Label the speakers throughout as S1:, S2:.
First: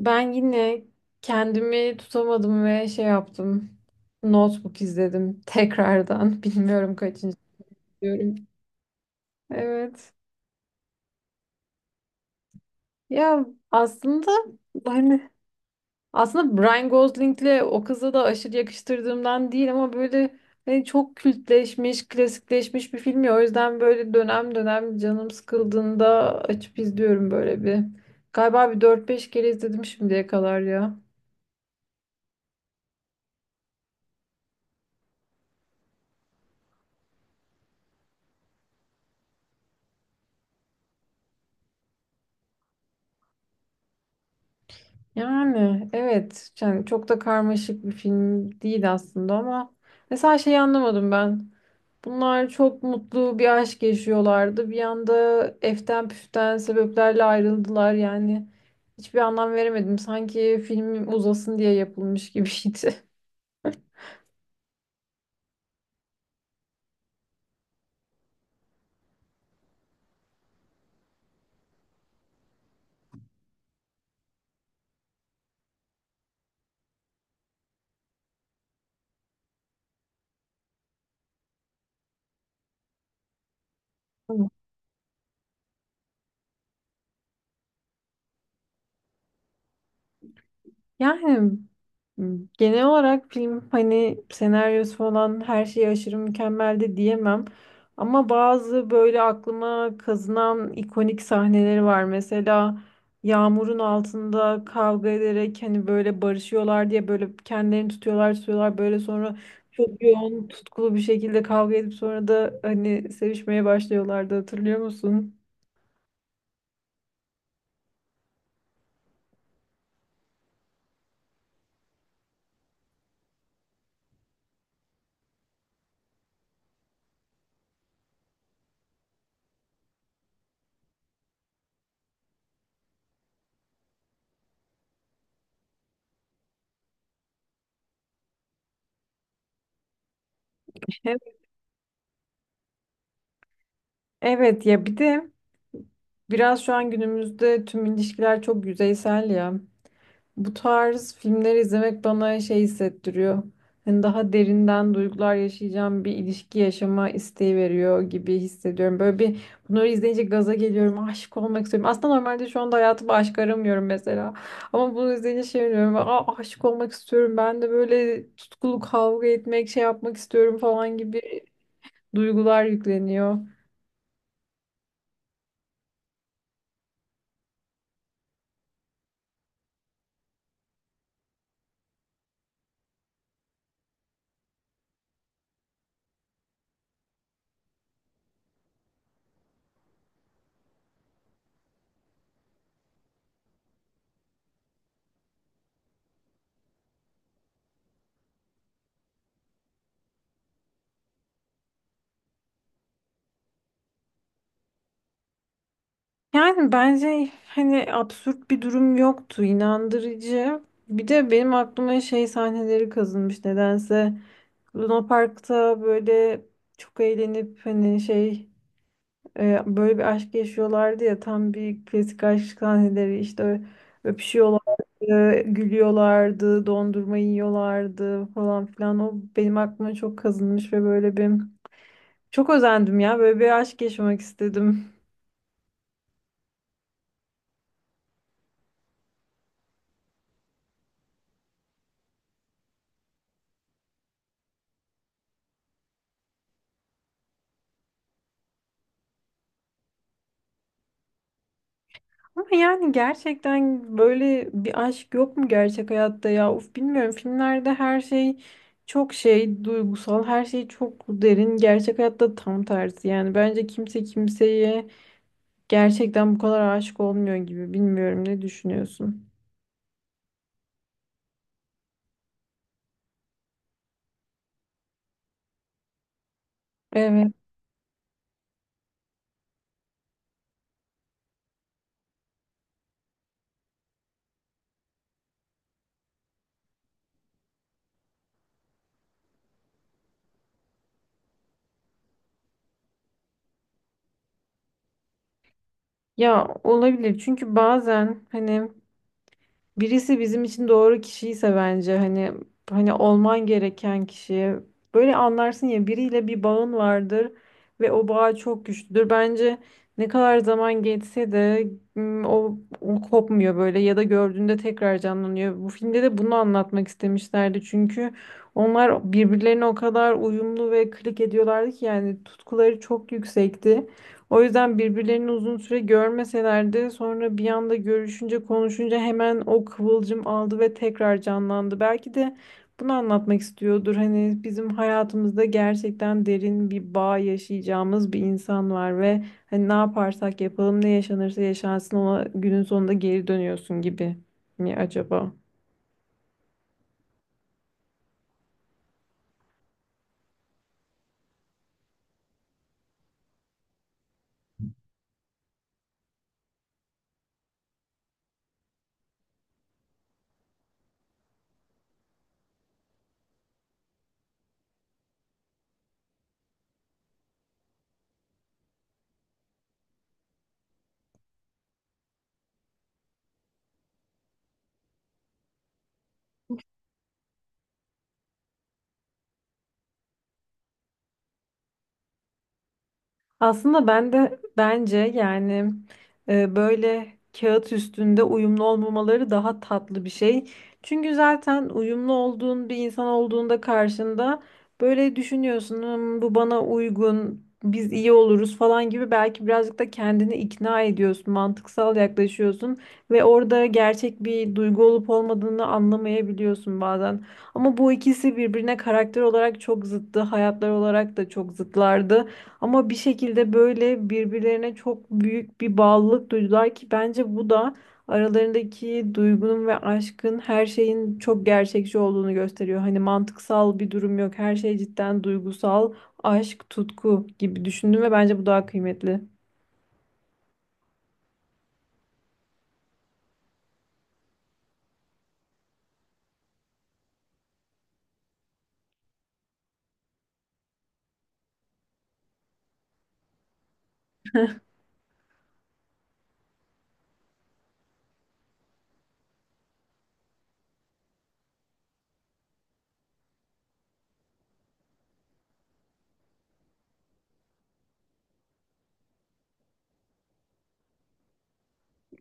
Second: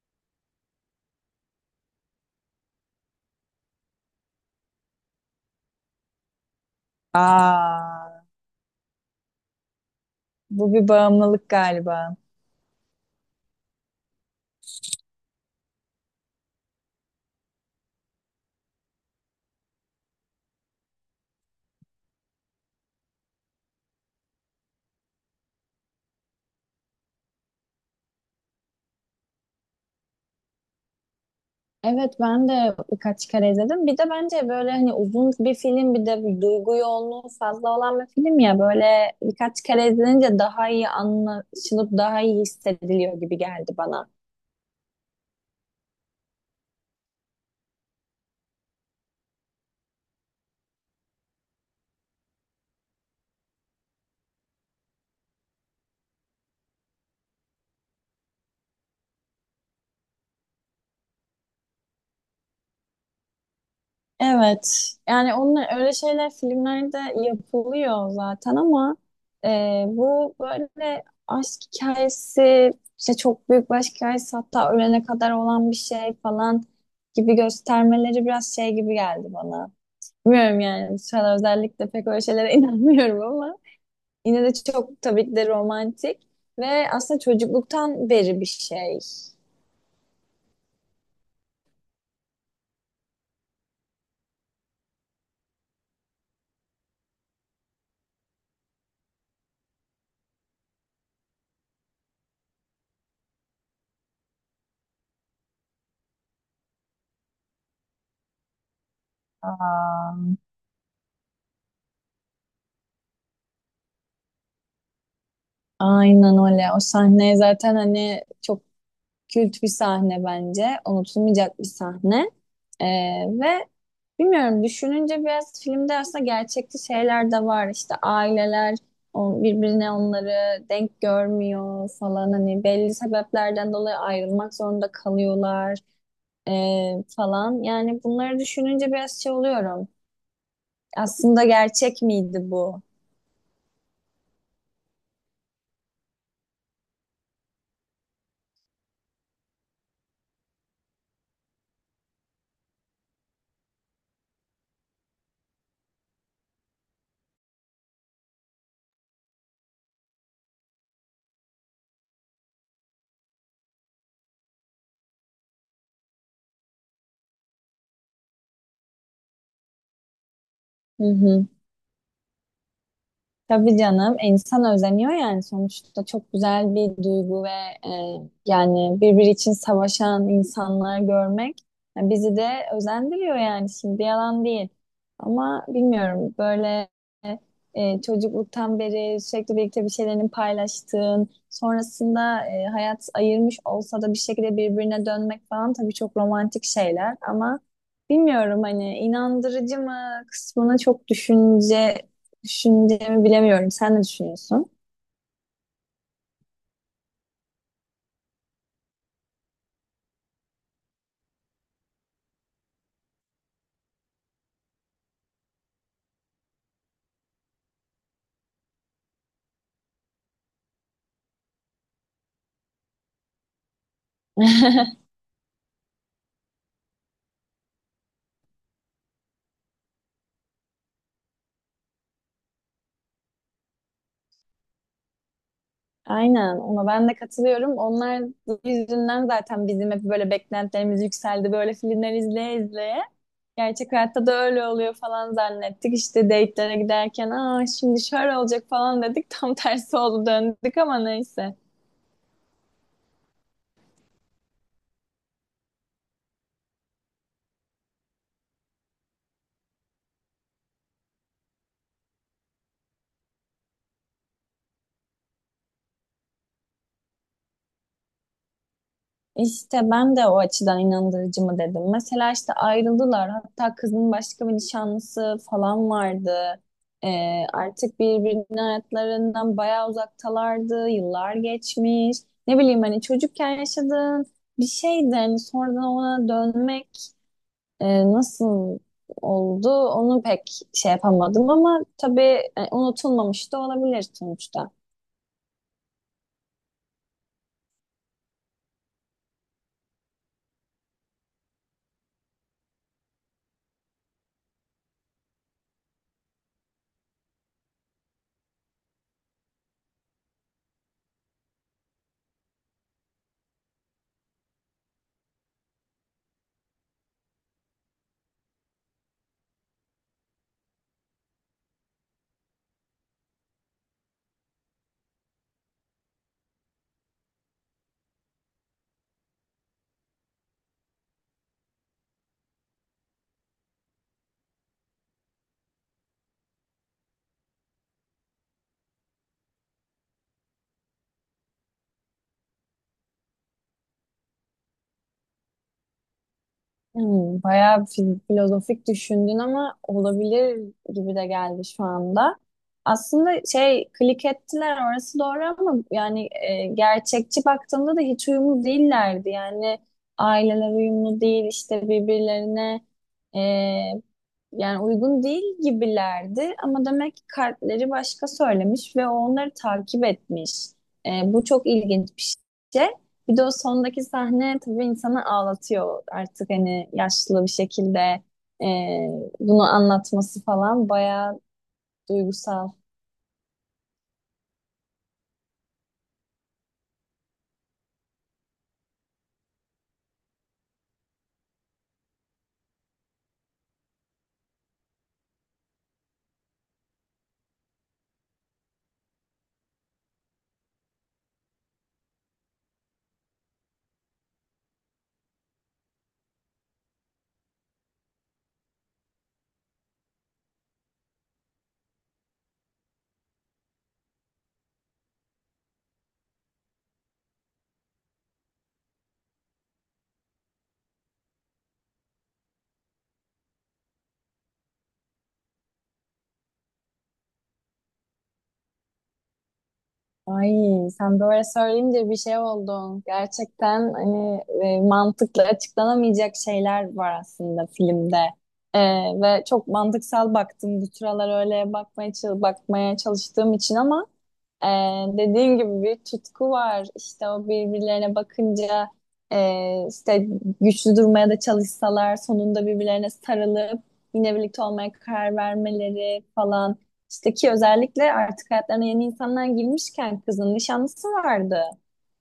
S1: Ben yine kendimi tutamadım ve şey yaptım. Notebook izledim tekrardan. Bilmiyorum kaçıncı
S2: Aa,
S1: diyorum. Evet.
S2: bu bir bağımlılık galiba.
S1: Ya aslında hani aslında Brian Gosling'le o kıza da aşırı yakıştırdığımdan değil ama böyle hani çok kültleşmiş, klasikleşmiş bir film ya. O yüzden böyle dönem dönem canım sıkıldığında açıp izliyorum böyle bir. Galiba bir dört beş kere izledim şimdiye kadar ya.
S2: Evet ben de birkaç kere izledim. Bir de bence böyle hani uzun bir film bir de bir duygu yoğunluğu fazla olan bir film ya böyle birkaç kere izlenince daha iyi anlaşılıp daha iyi hissediliyor gibi geldi bana.
S1: Yani evet yani çok da karmaşık bir film değil aslında ama mesela şeyi anlamadım ben. Bunlar çok mutlu bir aşk yaşıyorlardı. Bir anda eften püften sebeplerle ayrıldılar yani. Hiçbir anlam veremedim. Sanki film uzasın diye yapılmış gibiydi.
S2: Evet. Yani onlar öyle şeyler filmlerde yapılıyor zaten ama bu böyle aşk hikayesi işte çok büyük bir aşk hikayesi hatta ölene kadar olan bir şey falan gibi göstermeleri biraz şey gibi geldi bana. Bilmiyorum yani bu sıralar özellikle pek öyle şeylere inanmıyorum ama yine de çok tabii ki de romantik ve aslında çocukluktan beri bir şey.
S1: Yani genel olarak film hani senaryosu falan her şey aşırı mükemmel de diyemem. Ama bazı böyle aklıma kazınan ikonik sahneleri var. Mesela yağmurun altında kavga ederek hani böyle barışıyorlar diye böyle kendilerini tutuyorlar tutuyorlar böyle sonra çok
S2: Aa,
S1: yoğun tutkulu bir şekilde kavga edip sonra da hani sevişmeye başlıyorlardı, hatırlıyor musun?
S2: aynen öyle. O sahneye zaten hani çok kült bir sahne bence. Unutulmayacak bir sahne. Ee, ve bilmiyorum düşününce biraz filmde aslında gerçekçi şeyler de var. İşte aileler birbirine onları denk görmüyor falan. Hani belli sebeplerden dolayı ayrılmak zorunda kalıyorlar falan. Yani bunları düşününce biraz şey oluyorum. Aslında gerçek miydi bu?
S1: Evet ya, bir de biraz şu an günümüzde tüm ilişkiler çok yüzeysel ya. Bu tarz filmleri izlemek bana şey hissettiriyor. Hani daha derinden duygular yaşayacağım bir ilişki yaşama isteği veriyor gibi hissediyorum. Böyle bir Bunları izleyince gaza geliyorum. Aşık olmak istiyorum. Aslında normalde şu anda hayatımda aşk aramıyorum mesela. Ama bunu izleyince şey diyorum. Aa, aşık olmak istiyorum. Ben de böyle tutkulu kavga etmek, şey yapmak istiyorum falan
S2: Hı
S1: gibi
S2: hı.
S1: duygular yükleniyor.
S2: Tabii canım insan özeniyor yani sonuçta çok güzel bir duygu ve yani birbiri için savaşan insanları görmek yani bizi de özendiriyor yani şimdi yalan değil. Ama bilmiyorum böyle çocukluktan beri sürekli birlikte bir şeylerini paylaştığın sonrasında hayat ayırmış olsa da bir şekilde birbirine dönmek falan tabii çok romantik şeyler ama bilmiyorum hani inandırıcı mı kısmını çok düşünce düşüneceğimi bilemiyorum. Sen ne düşünüyorsun?
S1: Yani bence hani absürt bir durum yoktu, inandırıcı. Bir de benim aklıma şey sahneleri kazınmış nedense. Luna Park'ta böyle çok eğlenip hani böyle bir aşk yaşıyorlardı ya, tam bir klasik aşk sahneleri işte, öpüşüyorlardı, gülüyorlardı, dondurma yiyorlardı falan filan. O benim aklıma çok kazınmış ve böyle bir çok özendim ya, böyle bir aşk yaşamak istedim.
S2: Aynen ona ben de katılıyorum. Onlar yüzünden zaten bizim hep böyle beklentilerimiz yükseldi. Böyle filmler izleye izleye. Gerçek hayatta da öyle oluyor falan zannettik. İşte date'lere giderken aa şimdi şöyle olacak falan dedik. Tam tersi oldu döndük ama neyse.
S1: Ama yani gerçekten böyle bir aşk yok mu gerçek hayatta ya? Uf, bilmiyorum. Filmlerde her şey çok şey, duygusal, her şey çok derin. Gerçek hayatta tam tersi. Yani bence kimse kimseye gerçekten bu kadar aşık olmuyor gibi. Bilmiyorum, ne düşünüyorsun?
S2: İşte ben de o açıdan inandırıcı mı dedim. Mesela işte ayrıldılar. Hatta kızın başka bir nişanlısı falan vardı.
S1: Evet.
S2: Artık birbirinin hayatlarından bayağı uzaktalardı. Yıllar geçmiş. Ne bileyim hani çocukken yaşadığın bir şeydi. Hani sonradan ona dönmek e, nasıl oldu onu pek şey yapamadım ama tabii unutulmamış da olabilir sonuçta.
S1: Ya olabilir, çünkü bazen hani birisi bizim için doğru kişiyse, bence hani hani olman gereken kişi, böyle anlarsın ya, biriyle bir bağın vardır ve o bağ çok güçlüdür. Bence ne kadar zaman geçse de o kopmuyor böyle, ya da gördüğünde tekrar canlanıyor. Bu filmde de bunu anlatmak istemişlerdi çünkü onlar birbirlerine o kadar uyumlu ve klik ediyorlardı ki, yani tutkuları çok yüksekti. O yüzden birbirlerini uzun süre görmeseler de sonra bir anda görüşünce konuşunca hemen o kıvılcım aldı ve tekrar canlandı. Belki de bunu anlatmak istiyordur. Hani bizim hayatımızda gerçekten derin bir bağ yaşayacağımız bir insan var ve hani ne yaparsak yapalım, ne yaşanırsa yaşansın, ona günün sonunda geri dönüyorsun gibi mi acaba?
S2: Hmm, bayağı filozofik düşündün ama olabilir gibi de geldi şu anda. Aslında şey klik ettiler orası doğru ama yani gerçekçi baktığımda da hiç uyumlu değillerdi. Yani aileler uyumlu değil işte birbirlerine e, yani uygun değil gibilerdi. Ama demek ki kalpleri başka söylemiş ve onları takip etmiş. Bu çok ilginç bir şey. Bir de o sondaki sahne tabii insanı ağlatıyor artık hani yaşlı bir şekilde e, bunu anlatması falan bayağı duygusal.
S1: Aslında ben de bence yani böyle kağıt üstünde uyumlu olmamaları daha tatlı bir şey. Çünkü zaten uyumlu olduğun bir insan olduğunda karşında böyle düşünüyorsun, "Hmm, bu bana uygun, biz iyi oluruz" falan gibi, belki birazcık da kendini ikna ediyorsun, mantıksal yaklaşıyorsun ve orada gerçek bir duygu olup olmadığını anlamayabiliyorsun bazen. Ama bu ikisi birbirine karakter olarak çok zıttı, hayatlar olarak da çok zıtlardı. Ama bir şekilde böyle birbirlerine çok büyük bir bağlılık duydular ki, bence bu da aralarındaki duygunun ve aşkın, her şeyin çok gerçekçi olduğunu gösteriyor. Hani mantıksal bir durum yok. Her şey cidden duygusal, aşk, tutku gibi düşündüm ve bence bu daha kıymetli.
S2: Ay sen böyle söyleyince bir şey oldu. Gerçekten hani mantıkla açıklanamayacak şeyler var aslında filmde. E, Ve çok mantıksal baktım. Bu sıralar öyle bakmaya, bakmaya çalıştığım için ama Ee, dediğin gibi bir tutku var. İşte o birbirlerine bakınca işte güçlü durmaya da çalışsalar sonunda birbirlerine sarılıp yine birlikte olmaya karar vermeleri falan. İşte ki özellikle artık hayatlarına yeni insanlar girmişken kızın nişanlısı vardı.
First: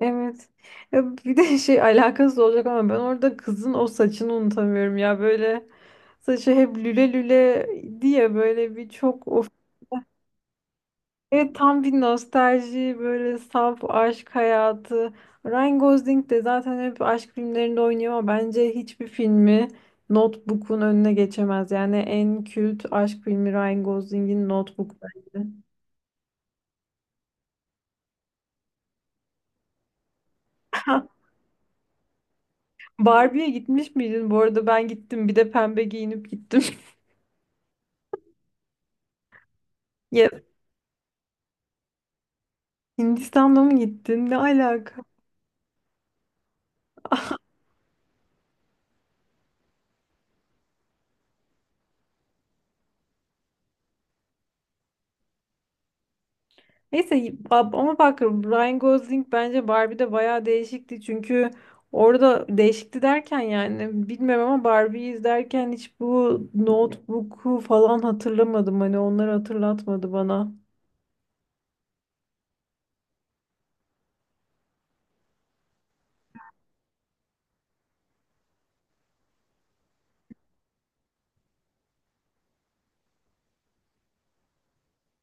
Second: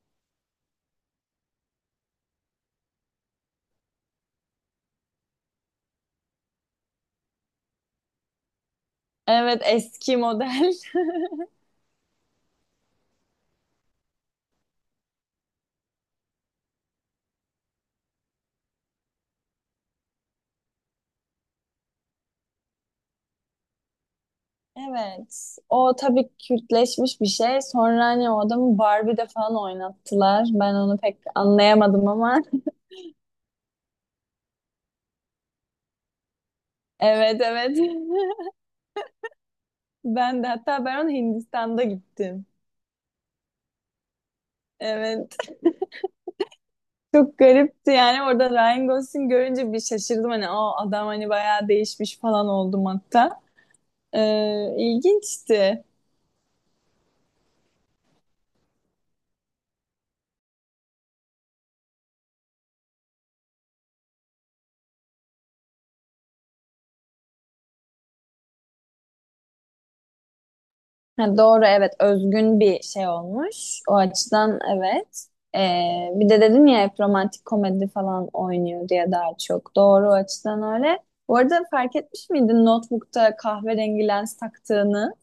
S1: Evet. Ya bir de şey, alakasız olacak ama ben orada kızın o saçını unutamıyorum ya, böyle saçı hep lüle lüle diye böyle bir, çok of.
S2: Evet, eski model.
S1: Evet, tam bir nostalji, böyle saf aşk hayatı. Ryan Gosling de zaten hep aşk filmlerinde oynuyor ama bence hiçbir filmi Notebook'un önüne geçemez. Yani en kült aşk filmi Ryan Gosling'in Notebook, bence.
S2: Evet. O tabii kültleşmiş bir şey. Sonra hani o adamı Barbie'de falan oynattılar. Ben onu pek anlayamadım ama.
S1: Barbie'ye gitmiş miydin? Bu arada ben gittim. Bir de pembe giyinip gittim.
S2: Evet, evet.
S1: Ya,
S2: Ben de hatta ben onu Hindistan'da gittim.
S1: Hindistan'da mı gittin? Ne alaka?
S2: Evet. Çok garipti yani orada Ryan Gosling görünce bir şaşırdım hani o adam hani bayağı değişmiş falan oldum hatta. İlginçti.
S1: Neyse, ama bak, Ryan Gosling bence Barbie'de bayağı değişikti. Çünkü orada değişikti derken, yani bilmem, ama Barbie'yi izlerken hiç bu Notebook'u falan hatırlamadım. Hani onları hatırlatmadı bana.
S2: Ha, doğru evet, özgün bir şey olmuş. O açıdan evet. Ee, bir de dedin ya hep romantik komedi falan oynuyor diye daha çok. Doğru, o açıdan öyle. Bu arada fark etmiş miydin Notebook'ta kahverengi lens taktığını?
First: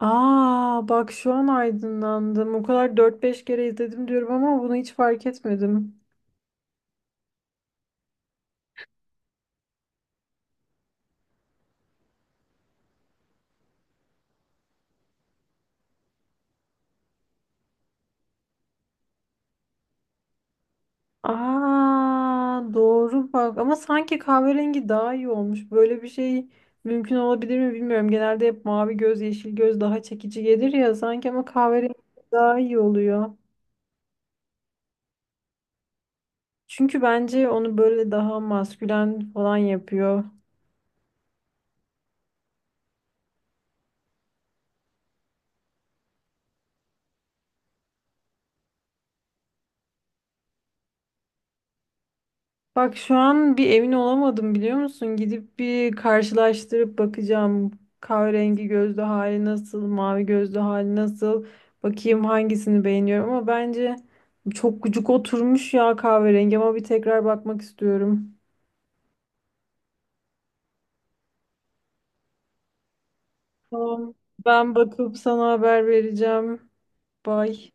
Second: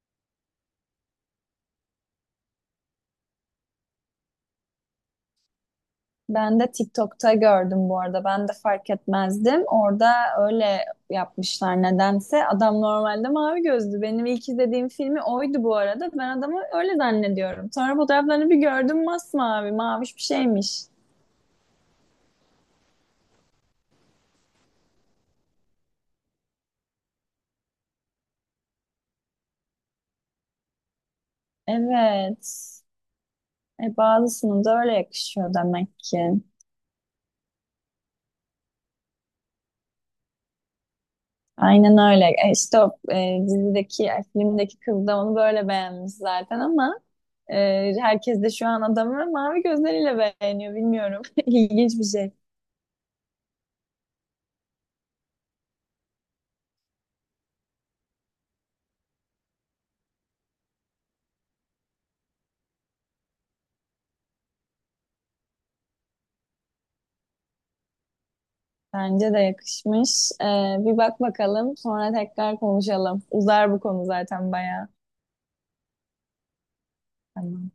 S1: Aa, bak şu an aydınlandım. O kadar dört beş kere izledim diyorum ama bunu hiç fark etmedim.
S2: Ben de TikTok'ta gördüm bu arada. Ben de fark etmezdim. Orada öyle yapmışlar nedense. Adam normalde mavi gözlü. Benim ilk izlediğim filmi oydu bu arada. Ben adamı öyle zannediyorum. Sonra fotoğraflarını bir gördüm masmavi, maviş bir şeymiş.
S1: Aa, doğru, bak, ama sanki kahverengi daha iyi olmuş. Böyle bir şey mümkün olabilir mi, bilmiyorum. Genelde hep mavi göz, yeşil göz daha çekici gelir ya sanki, ama kahverengi
S2: Evet.
S1: daha iyi oluyor.
S2: Bazısının da öyle yakışıyor demek ki.
S1: Çünkü bence onu böyle daha maskülen falan yapıyor.
S2: Aynen öyle. İşte o dizideki, filmdeki kız da onu böyle beğenmiş zaten ama e, herkes de şu an adamı mavi gözleriyle beğeniyor. Bilmiyorum. İlginç bir şey.
S1: Bak şu an bir emin olamadım, biliyor musun? Gidip bir karşılaştırıp bakacağım. Kahverengi gözlü hali nasıl, mavi gözlü hali nasıl? Bakayım hangisini beğeniyorum, ama bence çok gıcık oturmuş ya kahverengi, ama bir tekrar bakmak istiyorum.
S2: Bence de yakışmış. Bir bak bakalım, sonra tekrar konuşalım. Uzar bu konu
S1: Tamam.
S2: zaten
S1: Ben
S2: bayağı.
S1: bakıp sana haber vereceğim.
S2: Tamam.
S1: Bye.